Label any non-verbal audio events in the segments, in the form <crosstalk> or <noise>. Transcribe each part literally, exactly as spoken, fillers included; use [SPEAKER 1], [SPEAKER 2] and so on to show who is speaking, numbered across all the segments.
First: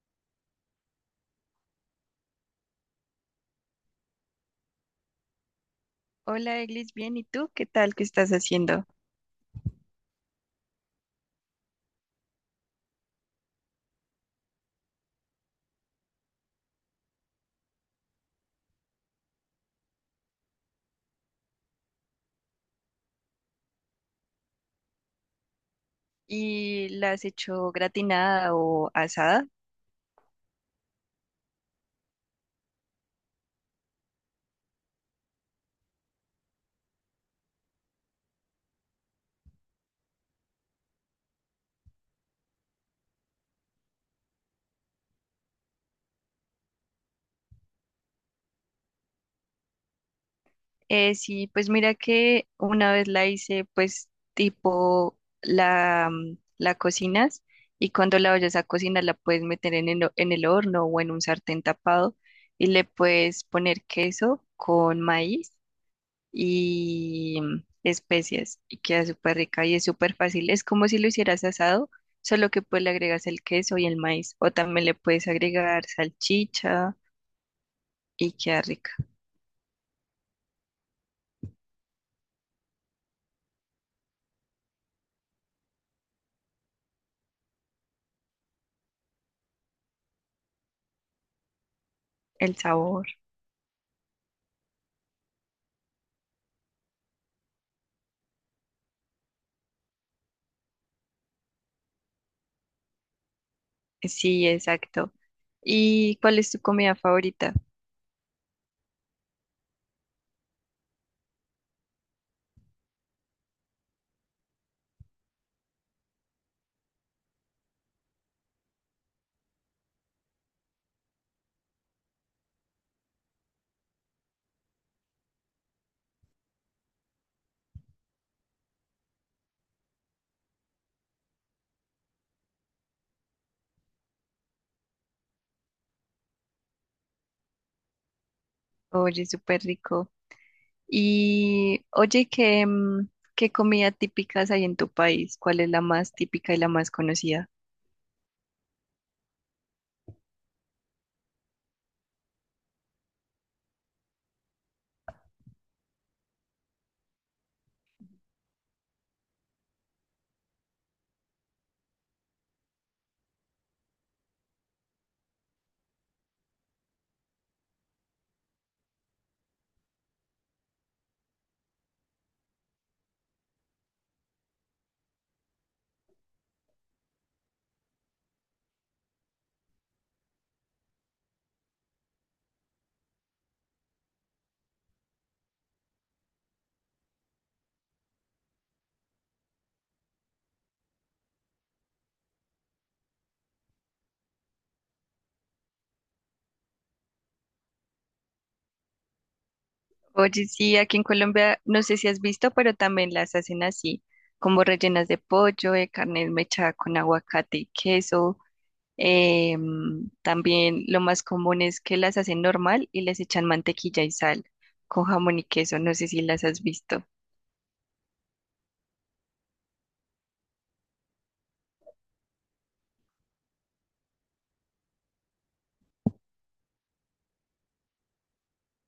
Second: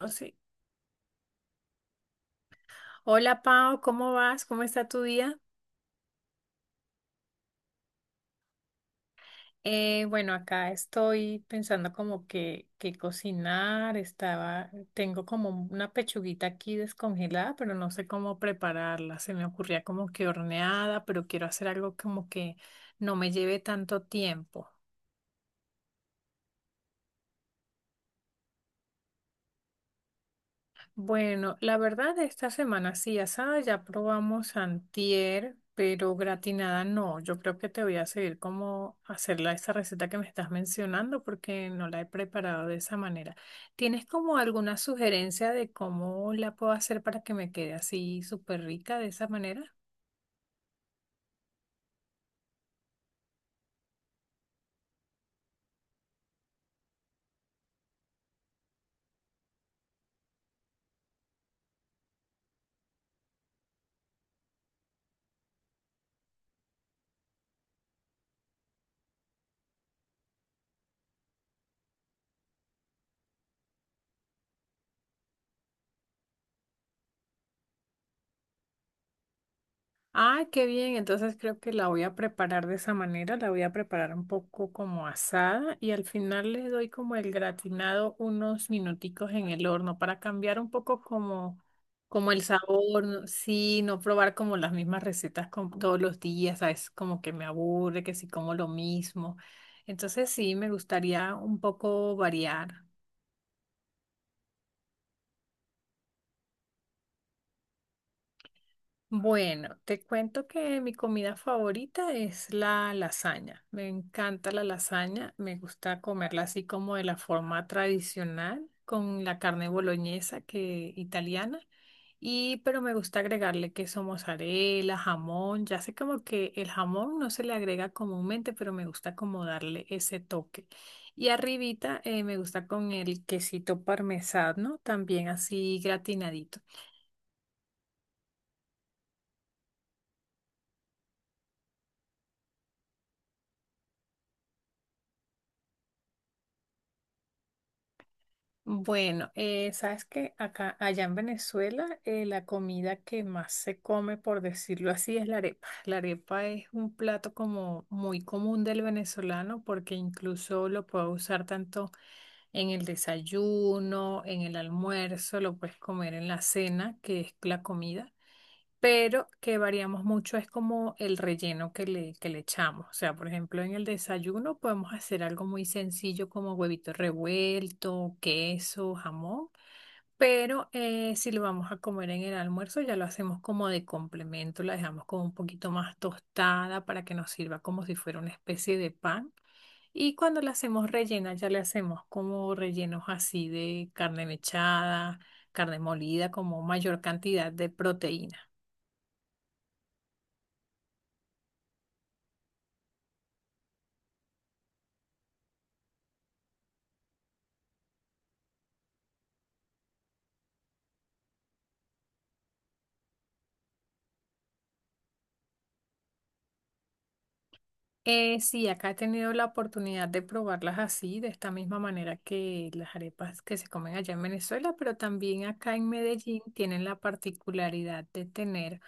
[SPEAKER 1] Oh, sí. Hola Pau, ¿cómo vas? ¿Cómo está tu día?
[SPEAKER 2] Hola, Eglis, bien, ¿y tú? ¿Qué tal? ¿Qué estás haciendo?
[SPEAKER 1] Eh, bueno, Acá estoy pensando como que, que cocinar. Estaba, tengo como una pechuguita aquí descongelada, pero no sé cómo prepararla. Se me ocurría como que horneada, pero quiero hacer algo como que no me lleve tanto tiempo.
[SPEAKER 2] ¿Y la has hecho gratinada o asada?
[SPEAKER 1] Bueno, la verdad, esta semana sí, asada ya probamos antier, pero gratinada no. Yo creo que te voy a seguir como hacerla esa receta que me estás mencionando porque no la he preparado de esa manera. ¿Tienes como alguna sugerencia de cómo la puedo hacer para que me quede así súper rica de esa manera?
[SPEAKER 2] Eh, sí, pues mira que una vez la hice, pues tipo la, mm, la cocinas. Y cuando la vayas a cocinar la puedes meter en el, ho- en el horno o en un sartén tapado y le puedes poner queso con maíz y mm, especias, y queda súper rica y es súper fácil. Es como si lo hicieras asado, solo que pues le agregas el queso y el maíz, o también le puedes agregar salchicha y queda rica.
[SPEAKER 1] Ah, qué bien. Entonces creo que la voy a preparar de esa manera. La voy a preparar un poco como asada y al final le doy como el gratinado unos minuticos en el horno para cambiar un poco como, como el
[SPEAKER 2] El
[SPEAKER 1] sabor.
[SPEAKER 2] sabor,
[SPEAKER 1] ¿No? Sí, no probar como las mismas recetas como todos los días, ¿sabes? Como que me aburre, que si como lo mismo. Entonces sí, me gustaría un poco variar.
[SPEAKER 2] sí, exacto. ¿Y cuál es tu comida favorita?
[SPEAKER 1] Bueno, te cuento que mi comida favorita es la lasaña. Me encanta la lasaña, me gusta comerla así como de la forma tradicional, con la carne boloñesa que italiana, y pero me gusta agregarle queso mozzarella, jamón. Ya sé como que el jamón no se le agrega comúnmente, pero me gusta como darle ese toque. Y arribita eh, me gusta con el quesito parmesano, también así gratinadito.
[SPEAKER 2] Oye, súper rico. Y oye, ¿qué, mm, ¿qué comida típicas hay en tu país? ¿Cuál es la más típica y la más conocida?
[SPEAKER 1] Bueno, eh, sabes que acá, allá en Venezuela, eh, la comida que más se come, por decirlo así, es la arepa. La arepa es un plato como muy común del venezolano porque incluso lo puedes usar tanto en el desayuno, en el almuerzo, lo puedes comer en la cena, que es la comida pero que variamos mucho es como el relleno que le, que le echamos. O sea, por ejemplo, en el desayuno podemos hacer algo muy sencillo como huevito revuelto, queso, jamón, pero eh, si lo vamos a comer en el almuerzo ya lo hacemos como de complemento, la dejamos como un poquito más tostada para que nos sirva como si fuera una especie de pan. Y cuando la hacemos rellena, ya le hacemos como rellenos así de carne mechada, carne molida, como mayor cantidad de proteína.
[SPEAKER 2] Oye, sí, aquí en Colombia, no sé si has visto, pero también las hacen así, como rellenas de pollo, de carne mechada con aguacate y queso. Em, también lo más común es que las hacen normal y les echan mantequilla y sal, con jamón y queso. No sé si las has visto.
[SPEAKER 1] Eh, sí, acá he tenido la oportunidad de probarlas así, de esta misma manera que las arepas que se comen allá en Venezuela, pero también acá en Medellín tienen la particularidad de tener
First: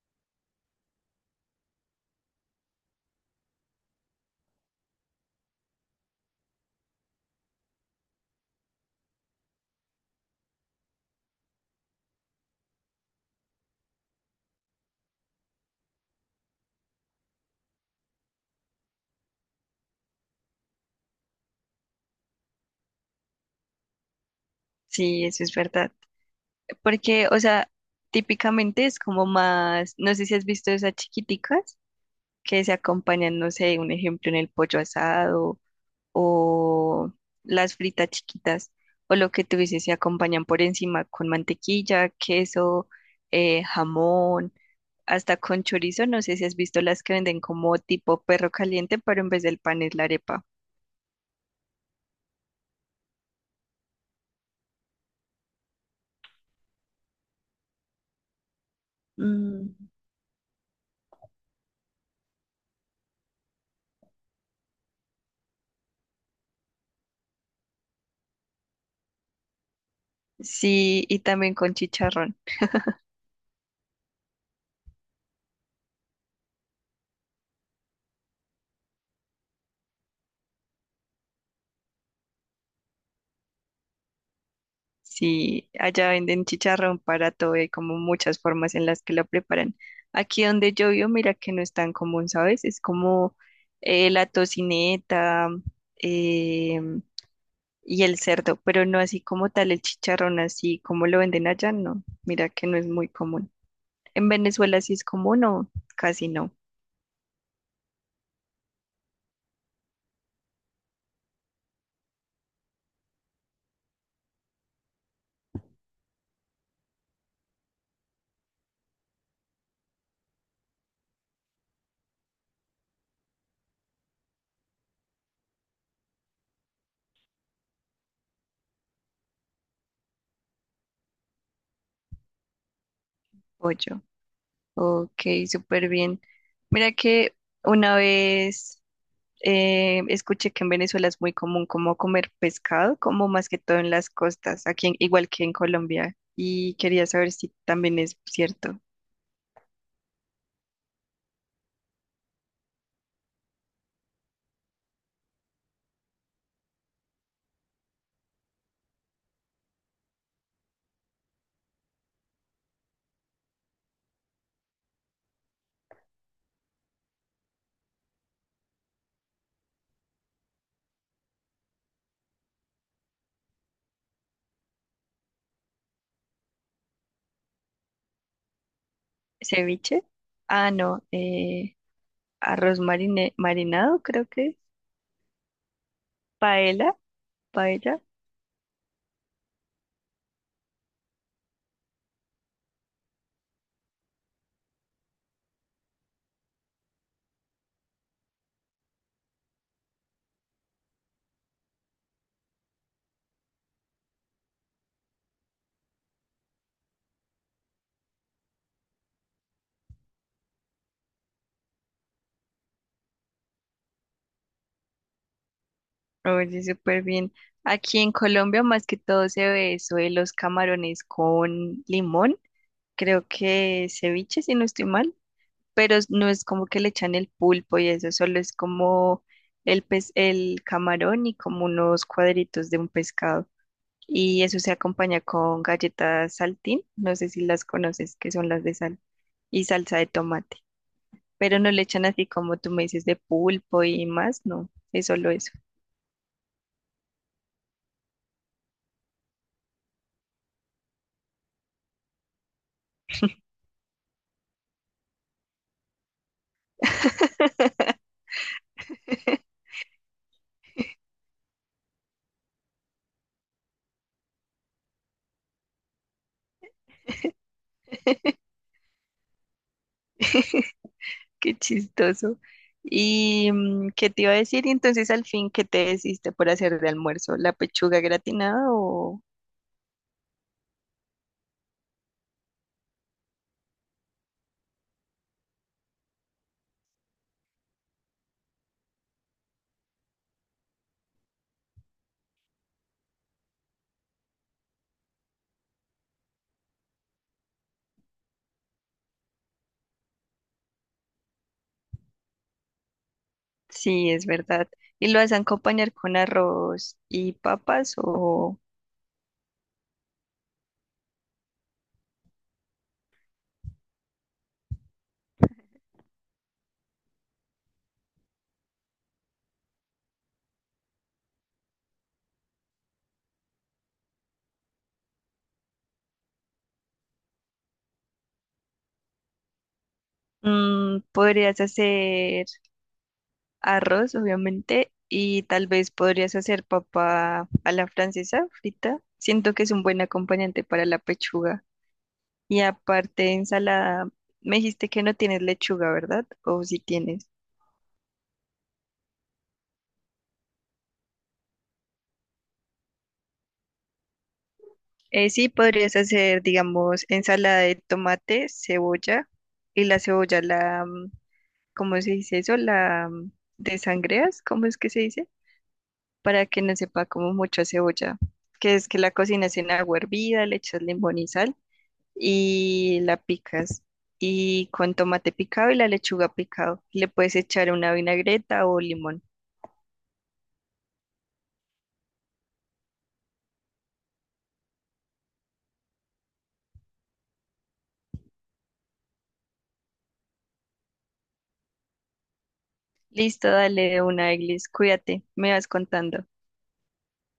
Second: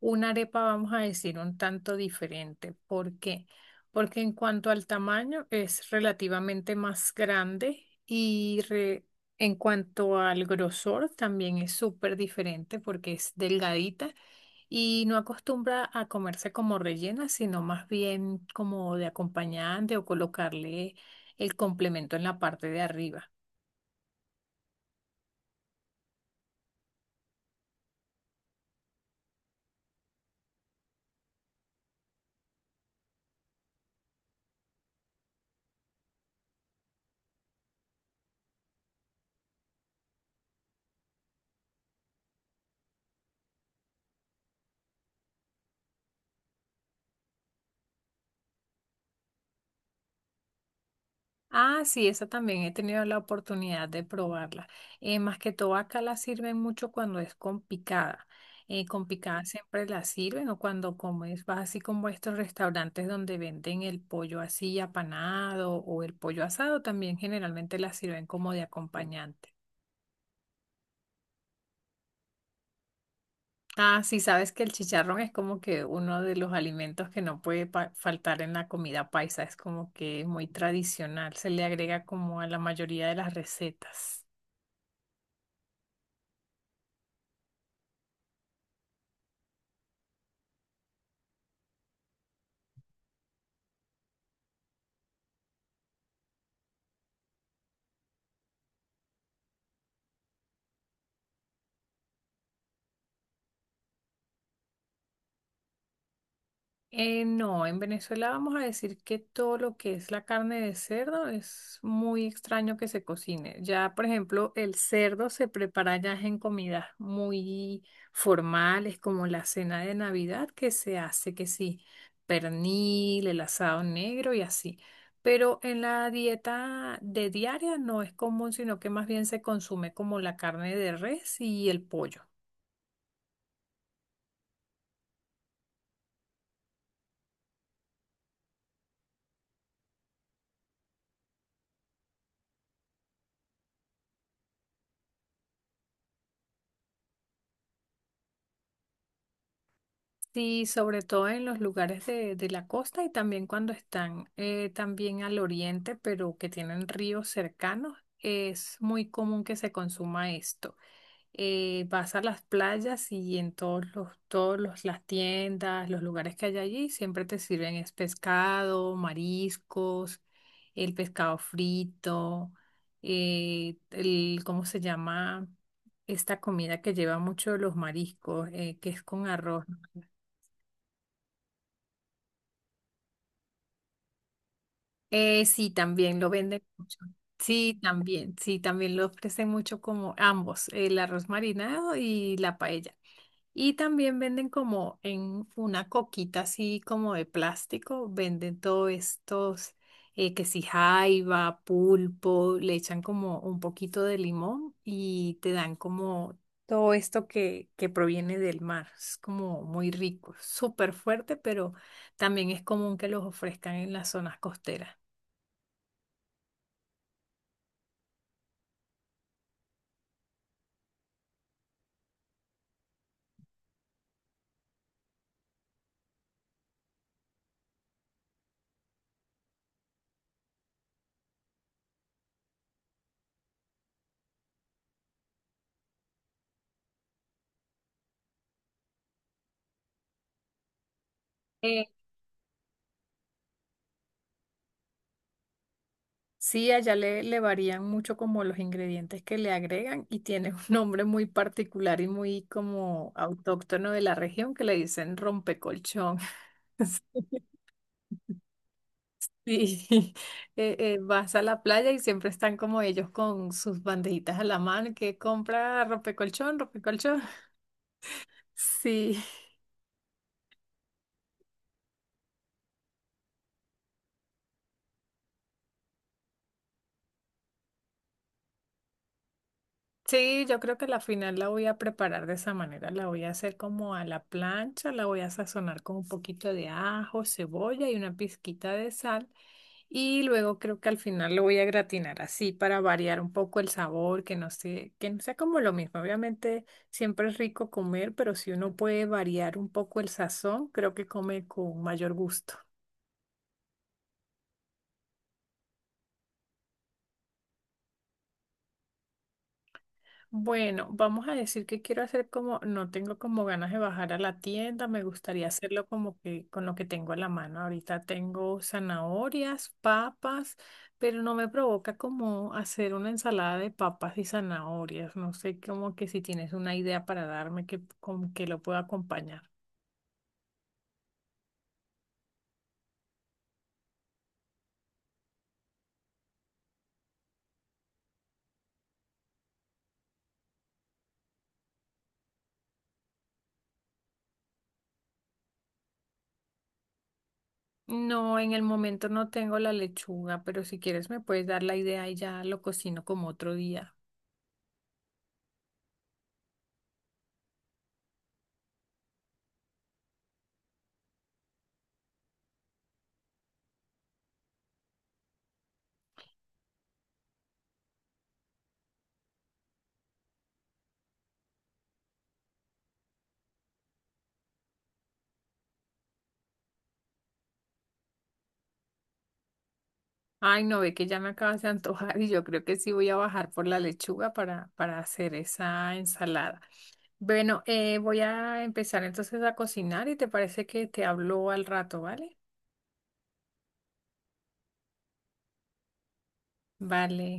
[SPEAKER 1] una arepa, vamos a decir, un tanto diferente. ¿Por qué? Porque en cuanto al tamaño es relativamente más grande y re- en cuanto al grosor también es súper diferente porque es delgadita y no acostumbra a comerse como rellena, sino más bien como de acompañante o colocarle el complemento en la parte de arriba.
[SPEAKER 2] Sí, eso es verdad. Porque, o sea, típicamente es como más, no sé si has visto esas chiquiticas que se acompañan, no sé, un ejemplo en el pollo asado, o las fritas chiquitas, o lo que tú dices, se acompañan por encima con mantequilla, queso, eh, jamón, hasta con chorizo. No sé si has visto las que venden como tipo perro caliente, pero en vez del pan es la arepa.
[SPEAKER 1] Ah, sí, esa también he tenido la oportunidad de probarla. Eh, más que todo acá la sirven mucho cuando es con picada. Eh, con picada
[SPEAKER 2] Mm,
[SPEAKER 1] siempre la sirven o cuando comes, vas así como a estos restaurantes donde venden el pollo así apanado o el pollo asado, también generalmente la sirven como de acompañante.
[SPEAKER 2] sí, y también con chicharrón.
[SPEAKER 1] Ah, sí, sabes que el chicharrón es como que uno de los alimentos que no puede pa- faltar en la comida paisa, es como que muy tradicional, se le agrega como a la mayoría de las recetas.
[SPEAKER 2] Sí, allá venden chicharrón para todo, hay como muchas formas en las que lo preparan. Aquí donde yo vivo, mira que no es tan común, ¿sabes? Es como eh, la tocineta, eh, y el cerdo, pero no así como tal el chicharrón, así como lo venden allá, no. Mira que no es muy común. ¿En Venezuela sí es común o casi no?
[SPEAKER 1] Eh, no, en Venezuela vamos a decir que todo lo que es la carne de cerdo es muy extraño que se cocine. Ya, por ejemplo, el cerdo se prepara ya en comidas muy formales, como la cena de Navidad, que se hace que sí, pernil, el asado negro y así. Pero en la dieta de diaria no es común, sino que más bien se consume como la carne de res y el pollo.
[SPEAKER 2] Pollo. Ok, súper bien. Mira que una vez eh, escuché que en Venezuela es muy común como comer pescado, como más que todo en las costas, aquí en- igual que en Colombia. Y quería saber si también es cierto.
[SPEAKER 1] Sí, sobre todo en los lugares de, de la costa y también cuando están eh, también al oriente, pero que tienen ríos cercanos, es muy común que se consuma esto. Eh, vas a las playas y en todos los, todos los- las tiendas, los lugares que hay allí, siempre te sirven es pescado, mariscos, el pescado frito, eh, el, ¿cómo se llama? Esta comida que lleva mucho los mariscos, eh, que es con arroz. ¿No?
[SPEAKER 2] ¿Ceviche? Ah, no, eh, arroz marine- marinado, creo que. Es
[SPEAKER 1] Eh, sí, también lo venden
[SPEAKER 2] paella.
[SPEAKER 1] mucho. Sí,
[SPEAKER 2] Paella.
[SPEAKER 1] también, sí, también lo ofrecen mucho como ambos, el arroz marinado y la paella. Y también venden como en una coquita así como de plástico, venden todos estos, eh, que si jaiba, pulpo, le echan como un poquito de limón y te dan como todo esto que, que proviene del mar. Es como muy rico, súper fuerte, pero también es común que los ofrezcan en las zonas costeras.
[SPEAKER 2] Oye, súper bien. Aquí en Colombia más que todo se ve eso de los camarones con limón. Creo que ceviche, si no estoy mal, pero es- no es como que le echan el pulpo y eso, solo es como el pez, el camarón y como unos cuadritos de un pescado. Y eso se acompaña con galletas saltín, no sé si las conoces, que son las de sal, y salsa de tomate. Pero no le
[SPEAKER 1] Eh,
[SPEAKER 2] echan así como tú me dices de pulpo y más, no, es solo eso.
[SPEAKER 1] sí, allá le, le varían mucho como los ingredientes que le agregan y tiene un nombre muy particular y muy como autóctono de la región que le dicen rompecolchón. <laughs>
[SPEAKER 2] <laughs>
[SPEAKER 1] Sí, eh, eh, vas a la playa y siempre están como ellos con sus bandejitas a la mano que compra rompecolchón, rompecolchón. Sí,
[SPEAKER 2] Qué chistoso. ¿Y mm, qué te iba a decir? Y entonces al fin, ¿qué te decidiste por hacer de almuerzo? ¿La pechuga gratinada o...?
[SPEAKER 1] sí, yo creo que la final la voy a preparar de esa manera, la voy a hacer como a la plancha, la voy a sazonar con un poquito de ajo, cebolla y una pizquita de sal. Y luego creo que al final lo voy a gratinar así para variar un poco el sabor, que no sé que no sea como lo mismo. Obviamente siempre es rico comer, pero si uno puede variar un poco el sazón, creo que come con mayor gusto.
[SPEAKER 2] Sí, es verdad. ¿Y lo vas a acompañar con arroz y papas o...?
[SPEAKER 1] Bueno, vamos a decir que quiero hacer como, no tengo como ganas de bajar a la tienda, me gustaría hacerlo como que con lo que tengo en la mano. Ahorita tengo zanahorias, papas, pero no me provoca como hacer una ensalada de papas y zanahorias. No sé, como que si tienes una idea para darme que, con que lo pueda acompañar.
[SPEAKER 2] Mm, podrías hacer arroz, obviamente, y tal vez podrías hacer papa a la francesa frita. Siento que es un buen acompañante para la pechuga. Y aparte, ensalada, me dijiste que no tienes lechuga, ¿verdad? ¿O si tienes?
[SPEAKER 1] No, en el momento no tengo la lechuga, pero si quieres me puedes dar la idea y ya lo cocino como otro día.
[SPEAKER 2] Eh, sí, podrías hacer, digamos, ensalada de tomate, cebolla. Y la cebolla, la, mm, ¿cómo se dice eso? La, mm, desangreas, ¿cómo es que se dice? Para que no sepa como mucho a cebolla, que es que la cocinas en agua hervida, le echas limón y sal y la picas. Y con tomate picado y la lechuga picado, le puedes echar una vinagreta o limón.
[SPEAKER 1] Ay, no, ve que ya me acabas de antojar y yo creo que sí voy a bajar por la lechuga para, para hacer esa ensalada. Bueno, eh, voy a empezar entonces a cocinar y te parece que te hablo al rato, ¿vale?
[SPEAKER 2] Listo, dale una, Eglis, cuídate, me vas contando.
[SPEAKER 1] Vale.